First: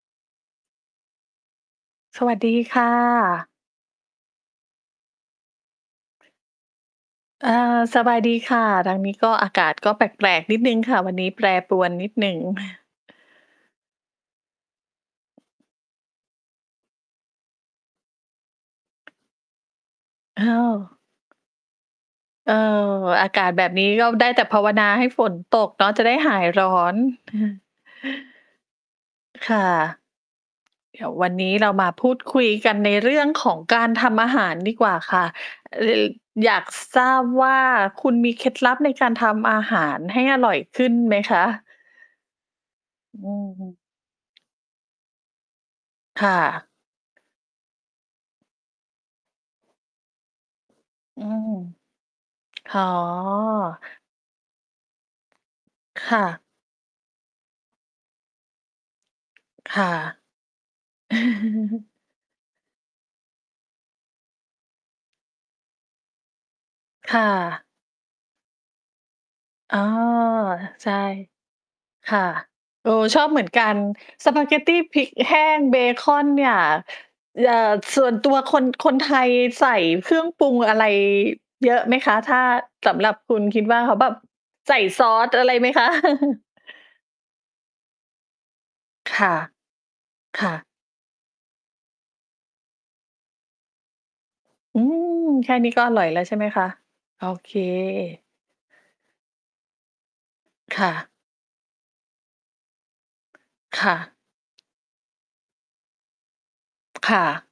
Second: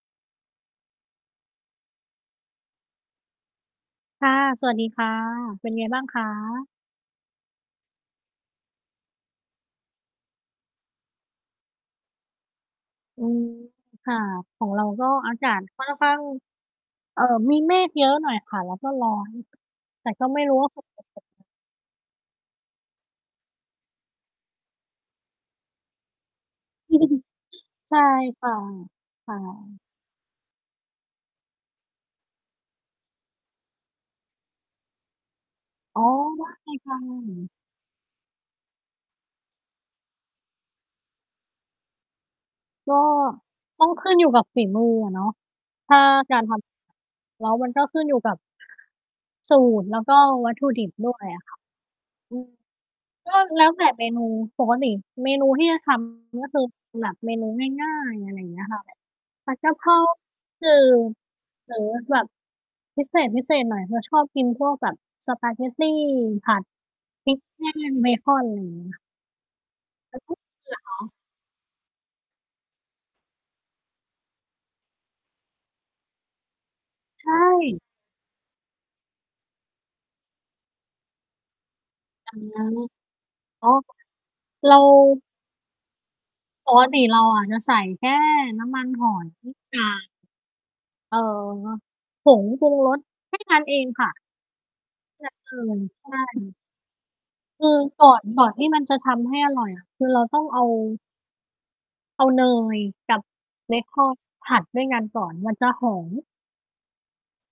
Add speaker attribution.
Speaker 1: สวัสดีค่ะ
Speaker 2: ค่ะ สวัสดีค่ะ เป็นไงบ้างคะ?
Speaker 1: เออ สบายดีค่ะ ทางนี้ก็อากาศก็แปลก ๆ นิดหนึ่งค่ะ วันนี้ แปรปรวนนิดหนึ่ง
Speaker 2: อืม ค่ะ ของเราก็อากาศ ค่อนข้าง เอ่อ มีเมฆเยอะหน่อยค่ะ แล้วก็ร้อน แต่ก็ไม่รู้ว่า ฝน
Speaker 1: เออ
Speaker 2: จะตกไหม?
Speaker 1: เออ อากาศแบบนี้ ก็ได้แต่ภาวนาให้ฝนตกเนาะ จะได้หายร้อน
Speaker 2: ใช่ค่ะ ค่
Speaker 1: ค่ะ
Speaker 2: ะ
Speaker 1: เดี๋ยว วันนี้เรามาพูดคุยกันในเรื่องของการทำอาหารดีกว่าค่ะ ล
Speaker 2: อ๋อ ได้
Speaker 1: อยาก
Speaker 2: เลยค่
Speaker 1: ทราบว
Speaker 2: ะ
Speaker 1: ่า คุณมีเคล็ดลับในการทำอาหารให้อร่อยขึ้นไหมคะ?
Speaker 2: ก็
Speaker 1: อืม
Speaker 2: ต้องขึ้นอยู่กับฝีมืออะเนาะ ถ้า
Speaker 1: ค่
Speaker 2: การท
Speaker 1: ะ
Speaker 2: ำ แล้วมันก็ขึ้นอยู่กับ สูตรแล้วก็วัตถุดิบ ด้
Speaker 1: อ
Speaker 2: ว
Speaker 1: ื
Speaker 2: ยอะ
Speaker 1: ม
Speaker 2: ค่ะ อืม
Speaker 1: อ๋อ
Speaker 2: ก็แล้วแต่เมนู ปกติเมนูที่จะ ท
Speaker 1: ค่ะ
Speaker 2: ำ ก็คือแบบเมนูง่าย ๆ อะไรอย่างเงี้ย ค่ะ ผัด ก
Speaker 1: ค
Speaker 2: ะเพ
Speaker 1: ่ะ
Speaker 2: รา จืด หรือ แบบพิเศษ ๆ หน่อย เราชอบกินพวกแบบสปาเกตตีผัด
Speaker 1: ค่
Speaker 2: พริก แ
Speaker 1: ะ
Speaker 2: ห้ง เบคอน ไร เงี้ย
Speaker 1: อ๋อ
Speaker 2: แล้วทุบเปลือก
Speaker 1: ใ
Speaker 2: เ
Speaker 1: ช
Speaker 2: หร
Speaker 1: ่
Speaker 2: อ?
Speaker 1: ค่ะ เออ ชอบเหมือนกัน สปาเกตตีพริกแห้งเบคอน เนี่ย
Speaker 2: ใช
Speaker 1: เอ่อ
Speaker 2: ่
Speaker 1: ส่วนตัวคน คนไทยใส่เครื่องปรุงอะไรเยอะไหมคะ? ถ
Speaker 2: อา
Speaker 1: ้า สำหรับคุณ คิ
Speaker 2: อ
Speaker 1: ด
Speaker 2: ๋อ
Speaker 1: ว่า เ
Speaker 2: ค
Speaker 1: ข
Speaker 2: ่
Speaker 1: า
Speaker 2: ะ
Speaker 1: แบบ
Speaker 2: เ
Speaker 1: ใ
Speaker 2: ร
Speaker 1: ส
Speaker 2: า
Speaker 1: ่ซอสอะไรไหมคะ?
Speaker 2: ปกติเราอะจะใส่แค่น้ำมัน ห
Speaker 1: ค
Speaker 2: อย
Speaker 1: ่ะ
Speaker 2: กับ
Speaker 1: ค่ะ
Speaker 2: เอ่อ ผงปรุงรส แค่ นั้นเอง ค่ะ
Speaker 1: อืม
Speaker 2: อย่าง
Speaker 1: แค
Speaker 2: อ
Speaker 1: ่
Speaker 2: ื่
Speaker 1: นี้
Speaker 2: น
Speaker 1: ก็อร
Speaker 2: ใ
Speaker 1: ่
Speaker 2: ช
Speaker 1: อย
Speaker 2: ่
Speaker 1: แล้วใช่ไหมคะ? โอเค
Speaker 2: คือก่อน ก่อนที่มันจะทำให้อร่อยอะ คือเราต้องเอา
Speaker 1: ค่ะ
Speaker 2: เอาเนยกับเบ
Speaker 1: ค่
Speaker 2: คอ
Speaker 1: ะ
Speaker 2: นผัดด้วยกันก่อน มันจะหอม
Speaker 1: ค่ะ